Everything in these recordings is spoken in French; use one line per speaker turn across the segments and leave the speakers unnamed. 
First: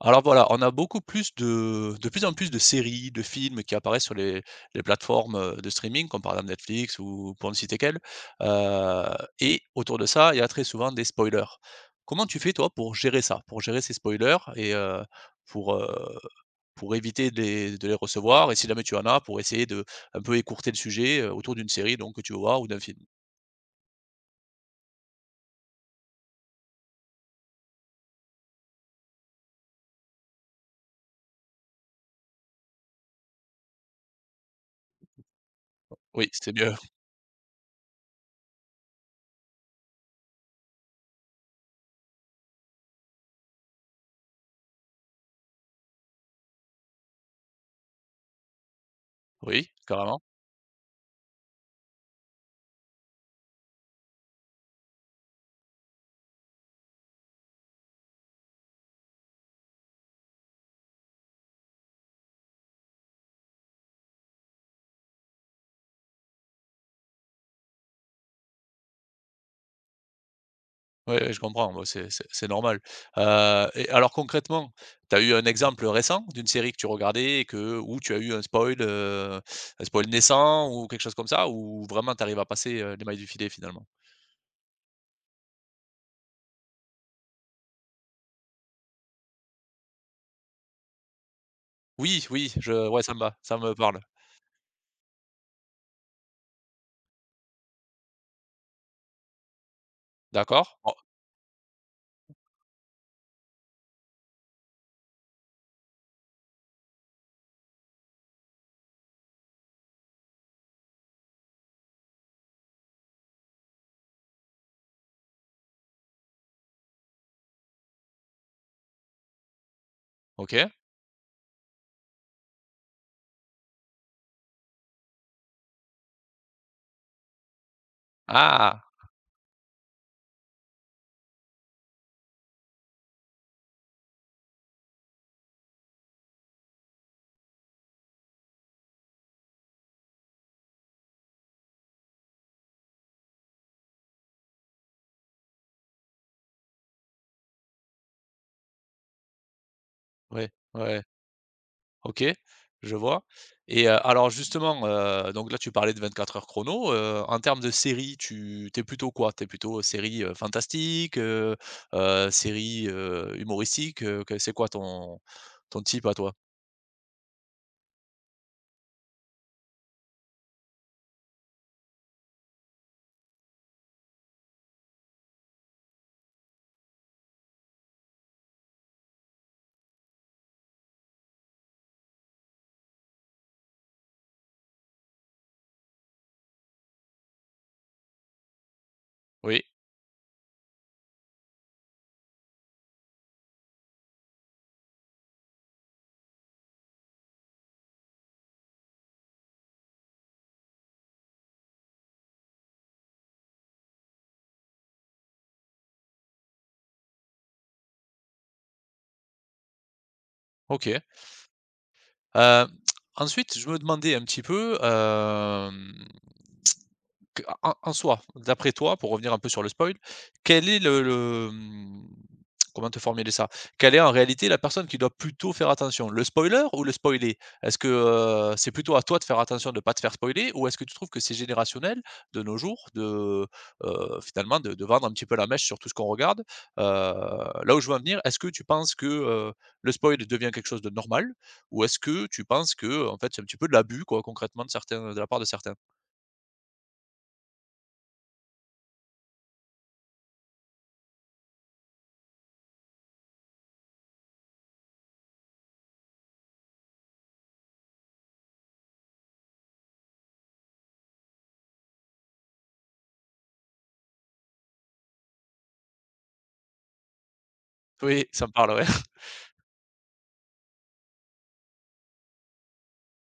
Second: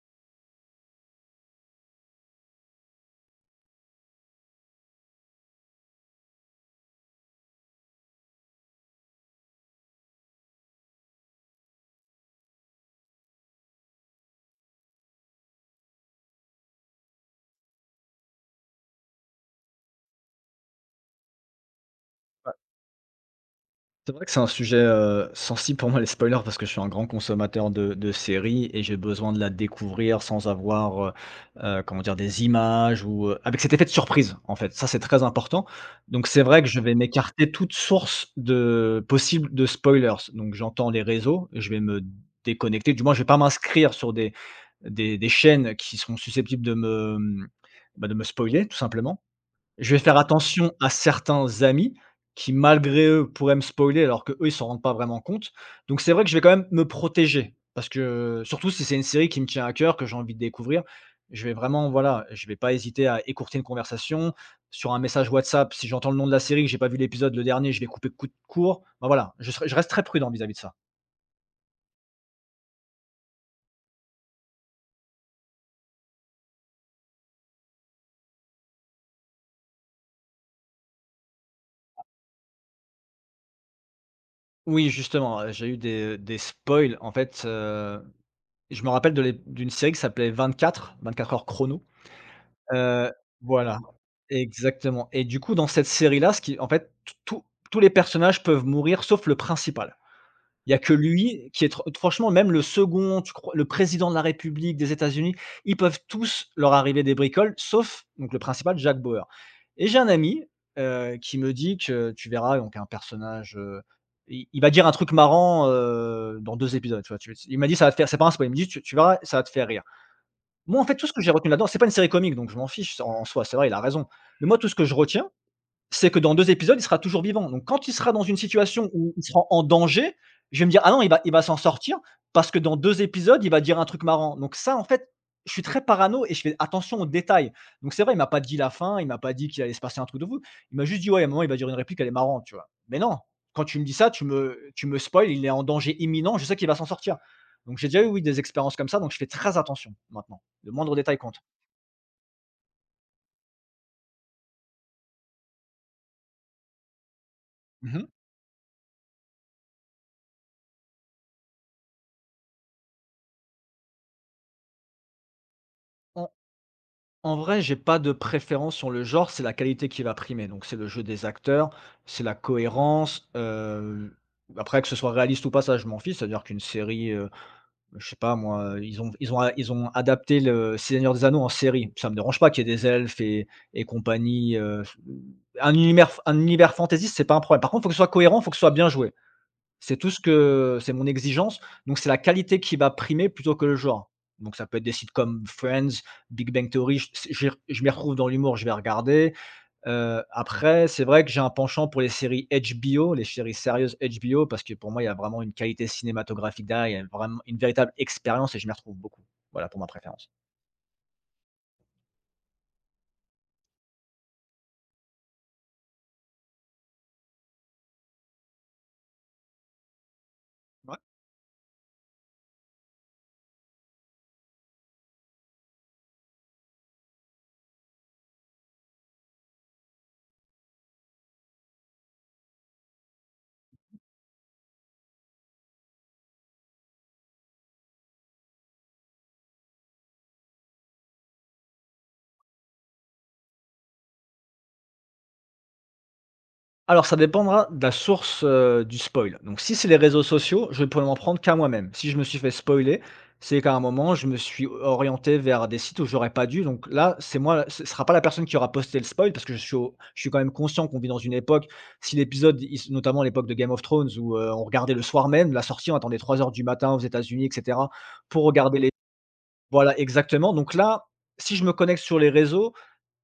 Alors voilà, on a beaucoup plus de plus en plus de séries, de films qui apparaissent sur les plateformes, de streaming comme par exemple Netflix ou pour ne citer qu'elle. heu et autour de ça, il y a très souvent des spoilers. Comment tu fais toi pour gérer ça? Pour gérer ces spoilers et pour pour éviter de les recevoir et si jamais tu en as, pour essayer de un peu écourter le sujet, autour d'une série donc que tu veux
Ouais,
voir ou d'un film?
c'est vrai que c'est un sujet, sensible pour moi les spoilers parce que je suis un grand consommateur de séries et j'ai besoin de la découvrir sans avoir, comment dire? Des images ou, avec cet effet de surprise en fait, ça c'est très important. Donc
Oui,
c'est
c'est
vrai que
mieux.
je vais m'écarter toute source de possible de spoilers. Donc j'entends les réseaux, je vais me déconnecter, du moins je vais pas m'inscrire sur des chaînes qui sont susceptibles de me, bah, de me spoiler tout simplement.
Oui,
Je vais faire
carrément.
attention à certains amis qui, malgré eux, pourraient me spoiler alors qu'eux, ils s'en rendent pas vraiment compte. Donc c'est vrai que je vais quand même me protéger parce que surtout si c'est une série qui me tient à cœur, que j'ai envie de découvrir, je vais vraiment voilà, je vais pas hésiter à écourter une conversation sur un message WhatsApp. Si j'entends le nom de la série, que j'ai pas vu l'épisode, le dernier, je vais couper coup de court. Ben voilà, je reste très prudent vis-à-vis de ça.
Oui, oui, je comprends, bah, c'est c'est normal. Et alors concrètement, tu as eu un exemple récent d'une série que tu regardais et que où tu as eu un spoil naissant ou quelque chose comme ça? Ou vraiment tu arrives à passer, les mailles du filet finalement?
Oui, justement, j'ai eu des spoils en fait, je me rappelle de l'ép d'une série qui s'appelait 24, 24 heures chrono.
Oui, oui, je ouais,
Heu,
ça me va, ça me
voilà,
parle.
exactement, et du coup, dans cette série-là, ce qui en fait, t tous tous les personnages peuvent mourir sauf le principal. Il y
D'accord.
a que
Oh,
lui qui est tr franchement, même le second, tu crois, le président de la République des États-Unis, ils peuvent tous leur arriver des bricoles sauf donc le principal, Jack Bauer. Et j'ai un ami, qui me dit que tu verras donc un personnage, il va dire un truc marrant, dans 2 épisodes, tu vois? Tu Il m'a dit: «Ça va te faire», c'est pas un spoil, il me dit: «Tu verras, ça va te faire rire».
OK.
Moi, en fait, tout ce que j'ai retenu là-dedans, c'est pas une série comique, donc je m'en fiche, s en soi, c'est vrai, il a raison. Mais moi, tout ce que je retiens, c'est que dans 2 épisodes, il sera toujours vivant. Donc quand il sera dans une
Ah!
situation où il sera en danger, je vais me dire: «Ah non, il va s'en sortir parce que dans 2 épisodes, il va dire un truc marrant». Donc ça, en fait, je suis très parano et je fais attention aux détails. Donc c'est vrai, il m'a pas dit la fin, il m'a pas dit qu'il allait se passer un truc de fou. Il m'a juste dit: «Ouais, à un moment, il va dire une réplique, elle est marrante», tu vois? Mais non, quand tu me dis ça, tu me spoil, il est en danger imminent, je sais qu'il va s'en sortir. Donc j'ai déjà eu, oui, des expériences comme ça, donc je fais très attention maintenant.
Oui,
Le
ouais,
moindre
ouais.
détail compte.
OK, je vois et alors justement, donc là tu parlais de 24 heures chrono, en termes de
Mmh.
série, tu es plutôt quoi? T'es plutôt, série, fantastique, série, humoristique, que c'est quoi ton type à toi?
En vrai, j'ai pas de préférence sur le genre, c'est la qualité qui va primer. Donc c'est le jeu des acteurs, c'est la cohérence, après que ce soit réaliste ou pas, ça je m'en fiche, c'est-à-dire qu'une série, je sais pas moi, ils ont adapté le Seigneur des Anneaux en série. Ça me dérange pas qu'il y ait des elfes et compagnie, un univers fantaisiste, c'est pas un problème. Par contre, il faut que ce soit cohérent, il faut que ce soit bien joué.
Oui,
C'est tout, ce que c'est mon exigence, donc c'est la qualité qui va primer plutôt que le genre. Donc ça peut être des sites comme Friends, Big Bang Theory, j c'est je m'y retrouve dans l'humour, je vais regarder. Après, c'est vrai que j'ai un penchant pour les séries HBO, les séries sérieuses HBO, parce que pour moi, il y a vraiment une qualité cinématographique derrière, il y a vraiment une véritable expérience et je m'y retrouve beaucoup. Voilà pour ma préférence.
OK, heu, ensuite je me demandais un petit peu, hem que en en soi, d'après toi, pour revenir un peu sur le spoil, quel est
Ouais.
le comment te formuler ça? Quelle est en réalité la personne qui doit plutôt faire attention? Le spoiler ou le spoilé? Est-ce que, c'est plutôt à toi de faire attention de ne pas te faire spoiler ou est-ce que tu trouves que c'est générationnel de nos jours de, finalement de vendre un petit peu la mèche sur tout ce qu'on regarde? Là où je veux en venir, est-ce que tu penses que, le spoil devient quelque chose de normal ou est-ce que tu penses que en fait, c'est un petit peu de l'abus quoi concrètement de certains de la part de certains?
Alors, ça dépendra de la source, du spoil. Donc si c'est les réseaux sociaux, je ne pourrais m'en prendre qu'à moi-même. Si je me suis fait spoiler, c'est qu'à un moment, je me suis orienté vers des sites où j'aurais pas dû. Donc là, c'est moi, ce sera pas la personne qui aura posté le spoil parce que je suis quand même conscient qu'on vit dans une époque, si l'épisode, il se notamment l'époque de Game of Thrones où, on regardait le soir même, la sortie, on attendait 3 heures du matin aux États-Unis, et cetera,
Oui,
pour
ça me parle,
regarder
ouais.
les voilà, exactement. Donc là, si je me connecte sur les réseaux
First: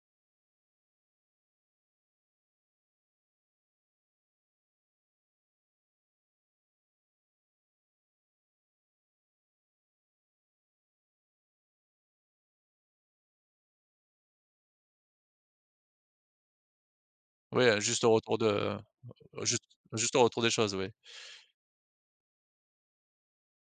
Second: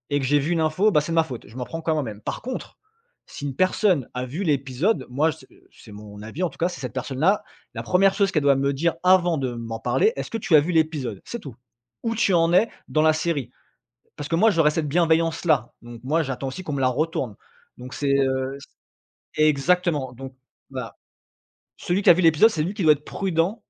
et que j'ai vu une info, bah, c'est de ma faute. Je m'en prends quand moi-même. Par contre, si une personne a vu l'épisode, moi, c'est mon avis en tout cas, c'est cette personne-là, la première chose qu'elle doit me dire avant de m'en parler, est-ce que tu as vu l'épisode? C'est tout. Où tu en es dans la série? Parce que moi, j'aurais cette bienveillance-là. Donc moi, j'attends aussi qu'on me la retourne.
Oui,
Donc
juste
c'est,
au retour
Mmh.
de juste
Exactement.
juste au
Donc
retour des choses, oui.
voilà. Celui qui a vu l'épisode, c'est lui qui doit être prudent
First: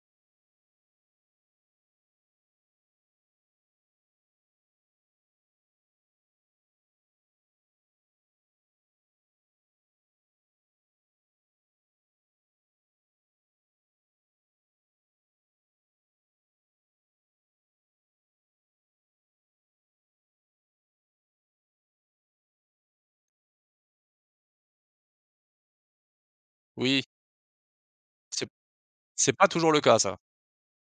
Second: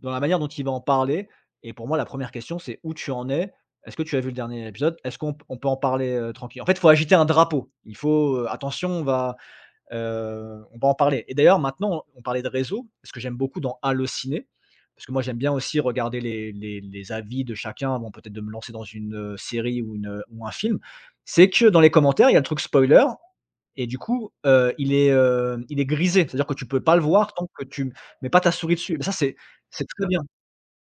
dans la manière dont il va en parler et pour moi, la première question, c'est: «Où tu en es? Est-ce que tu as vu le dernier épisode? Est-ce qu'on p on peut en parler, tranquille?» En fait, il faut agiter un drapeau. Il faut: «Attention, on va en parler». Et d'ailleurs, maintenant, on parlait de réseau, ce que j'aime beaucoup dans Allociné, parce que moi, j'aime bien aussi regarder les avis de chacun avant peut-être de me lancer dans une, série ou ou un film, c'est que dans les commentaires, il y a le truc spoiler et du coup, il est grisé. C'est-à-dire que tu peux pas le
Oui,
voir tant que tu mets pas
c'est
ta souris dessus. Mais ça, c'est
pas toujours le
c'est
cas
très
ça.
bien.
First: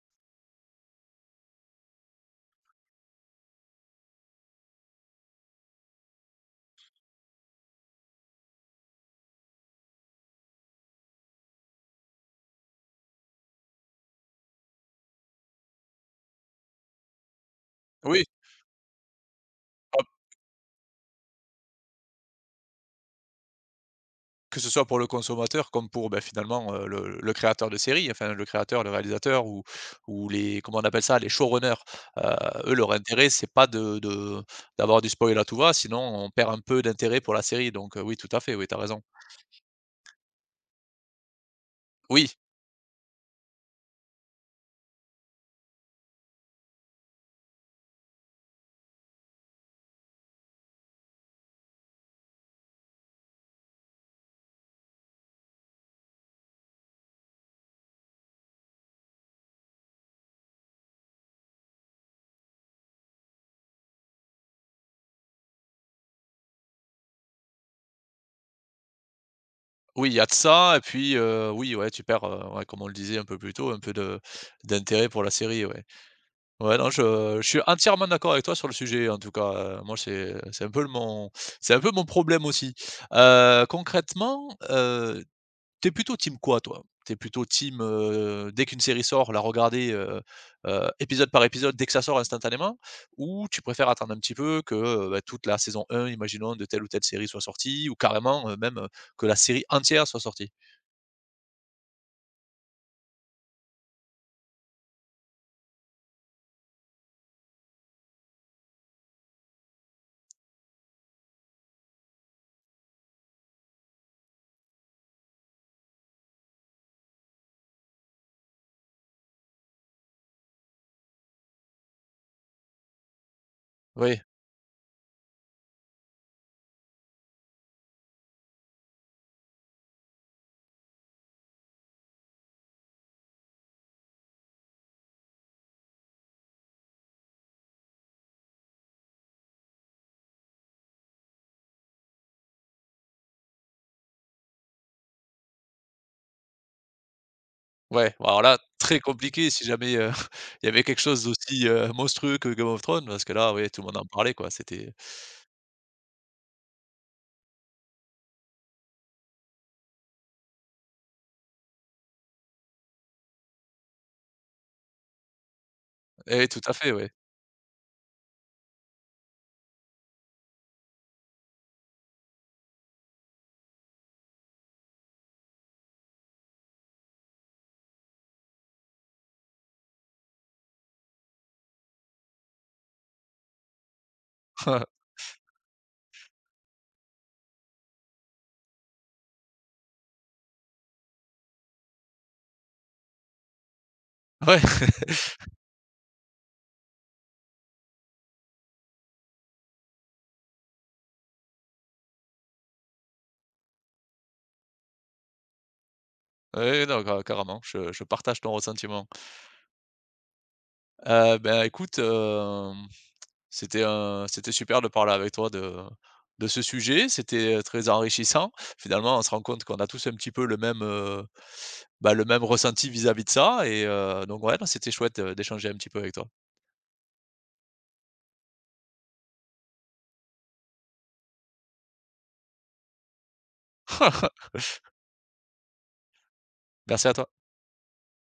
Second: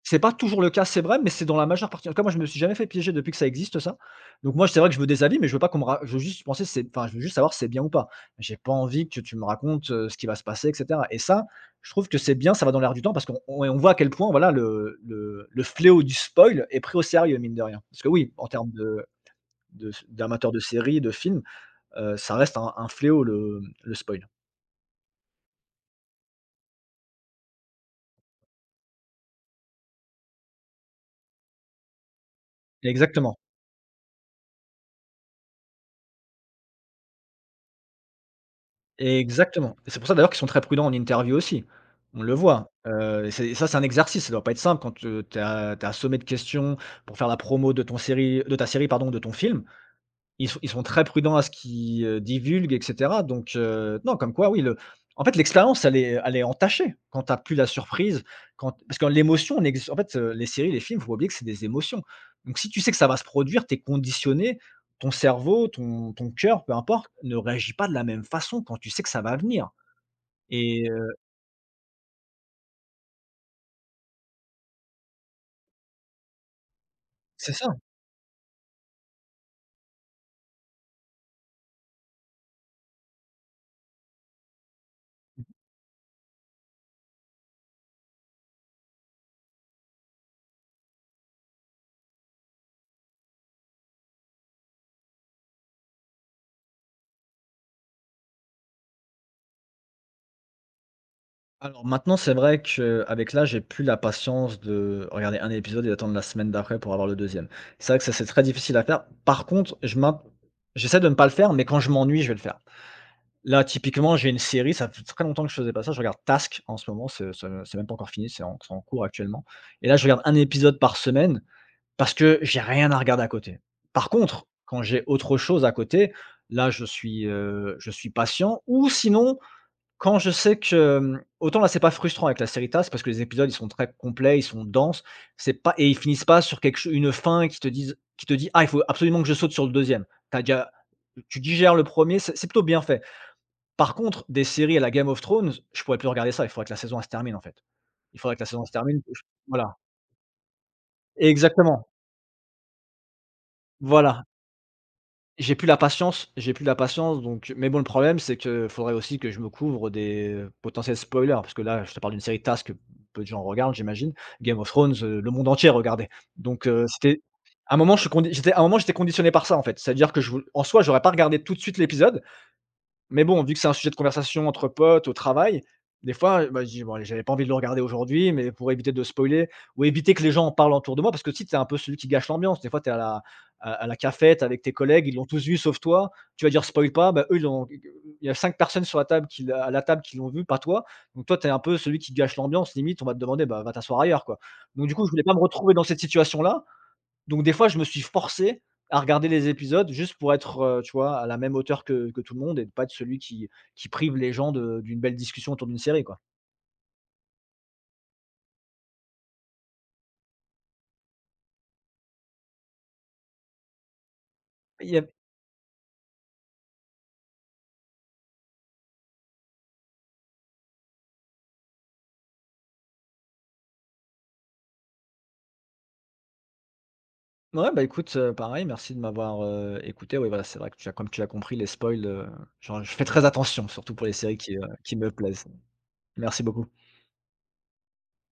C'est pas toujours le cas, c'est vrai, mais c'est dans la majeure partie, en tout cas, moi, je me suis jamais fait piéger depuis que ça existe ça. Donc moi, c'est vrai que je veux des avis, mais je veux pas qu'on me ra je veux juste savoir si c'est bien ou pas. J'ai pas envie que tu me racontes, ce qui va se passer, et cetera. Et ça, je trouve que c'est bien, ça va dans l'air du temps parce qu'on voit à quel point, voilà, le fléau du spoil est pris au sérieux, mine de rien. Parce que
Oui,
oui, en termes de s
hop,
d'amateurs de séries, de films, ça reste un fléau, le spoil.
que ce soit pour le consommateur comme pour, bah, finalement, le créateur de série, enfin le créateur, le réalisateur ou les comment on appelle ça? Les showrunners, heu, eux, leur intérêt,
Exactement,
c'est pas de d'avoir du spoil à tout va, sinon on perd un peu d'intérêt pour la série, donc oui, tout à fait, oui, tu as raison.
exactement. Et c'est pour ça d'ailleurs qu'ils sont très prudents en interview aussi. On
Oui,
le voit, et ça c'est un exercice, ça doit pas être simple quand, tu es assommé de questions pour faire la promo de ta série, pardon, de ton film. Ils sont très prudents à ce qu'ils, divulguent, et cetera. Donc non, comme quoi oui, le en fait, l'expérience, elle est entachée quand tu as plus la surprise, quand parce que l'émotion n'existe, en fait, les séries, les films, il faut pas oublier que c'est des émotions, donc si tu sais que ça va se produire, tu es conditionné, ton cerveau, ton cœur, peu importe, ne réagit pas de la même façon quand tu sais que ça va venir
oui, il y a de ça et
et heu
puis, oui, ouais, tu perds, ouais, comme on le disait un peu plus tôt, un peu de d'intérêt pour la série, ouais. Ouais, non, je
c'est
suis
ça.
entièrement d'accord avec toi sur le sujet, en tout cas, moi, c'est un peu le mon c'est un peu mon problème aussi. Concrètement, tu plutôt team quoi, toi? T'es plutôt team, dès qu'une série sort, la regarder, épisode par épisode, dès que ça sort instantanément? Ou tu préfères attendre un petit peu que, bah, toute la saison 1, imaginons, de telle ou telle série soit sortie ou carrément, même, que la série entière soit sortie?
Alors maintenant, c'est vrai qu'avec là, j'ai plus la patience de regarder un épisode et d'attendre la semaine d'après pour avoir le deuxième. C'est vrai que ça, c'est très difficile à faire. Par contre, je m'in j'essaie de ne pas le faire, mais quand je m'ennuie, je vais le faire. Là, typiquement, j'ai une série, ça fait très longtemps que je faisais pas ça, je regarde Task en ce moment, c'est même pas encore fini, c'est en cours actuellement, et là, je regarde un épisode par semaine parce que j'ai rien à regarder à côté. Par
Oui.
contre, quand j'ai autre chose à côté, là, je suis patient. Ou sinon, quand je sais que, autant là, c'est pas frustrant avec la Sérita, c'est parce que les épisodes, ils sont très complets, ils sont denses, c'est pas et ils finissent pas sur quelque cho une fin qui te dit: «Ah, il faut absolument que je saute sur le deuxième. T'as déjà tu digères le premier, c'est plutôt bien fait». Par contre, des séries à la Game of Thrones, je pourrais plus regarder ça, il faudrait que la saison, elle se termine, en fait.
Ouais,
Il
bah,
faudrait que
alors
la
là,
saison se
très
termine, je
compliqué si
voilà.
jamais, il y avait quelque chose d'aussi,
Exactement,
monstrueux que Game of Thrones, parce que là, oui, tout le monde en
voilà.
parlait, quoi, c'était
J'ai plus la patience, donc, mais bon, le problème, c'est que faudrait aussi que je me couvre des potentiels spoilers, parce que là, je te parle d'une série TASS que peu de gens regardent, j'imagine. Game of Thrones, le monde entier regardait.
eh oui, tout
Donc
à fait, ouais.
c'était à un moment, je suis condi j'étais à un moment, j'étais conditionné par ça, en fait. C'est-à-dire que je vou en soi, j'aurais pas regardé tout de suite l'épisode, mais bon, vu que c'est un sujet de conversation entre potes au travail, des fois, bah, je dis: «Bon allez, j'avais pas envie de le regarder aujourd'hui», mais pour éviter de spoiler ou éviter que les gens en parlent autour de moi, parce que aussi tu es un peu celui qui gâche l'ambiance. Des fois, tu es à la cafette avec tes collègues, ils l'ont tous vu sauf toi. Tu vas dire: «Spoil pas», bah, eux ils l'ont il y a 5 personnes sur la table qui l'a à la table qui l'ont vu, pas toi. Donc toi, tu es un peu celui qui gâche l'ambiance, limite on va te demander: «Bah, va t'asseoir ailleurs», quoi.
Ouais,
Donc du coup, je voulais pas me retrouver dans cette situation-là, donc des fois, je me suis forcé à regarder les épisodes juste pour être, tu vois, à la même hauteur que tout le monde, et de pas être celui qui prive les gens de d'une belle discussion autour d'une série, quoi.
ouais, non, ca carrément, je partage ton ressentiment. Bah, écoute, c'était, c'était super de
Il y a
parler avec toi de ce sujet, c'était, très enrichissant. Finalement, on se rend compte qu'on a tous un petit peu le même, bah, le même ressenti vis-à-vis de ça et donc ouais, non, c'était chouette, d'échanger un petit peu avec toi.
ouais, bah, écoute, pareil, merci de m'avoir, écouté. Oui, voilà, c'est vrai que tu as comme tu l'as compris, les spoils, j'en je fais très attention, surtout pour les séries qui me plaisent. Merci beaucoup.
Merci à toi.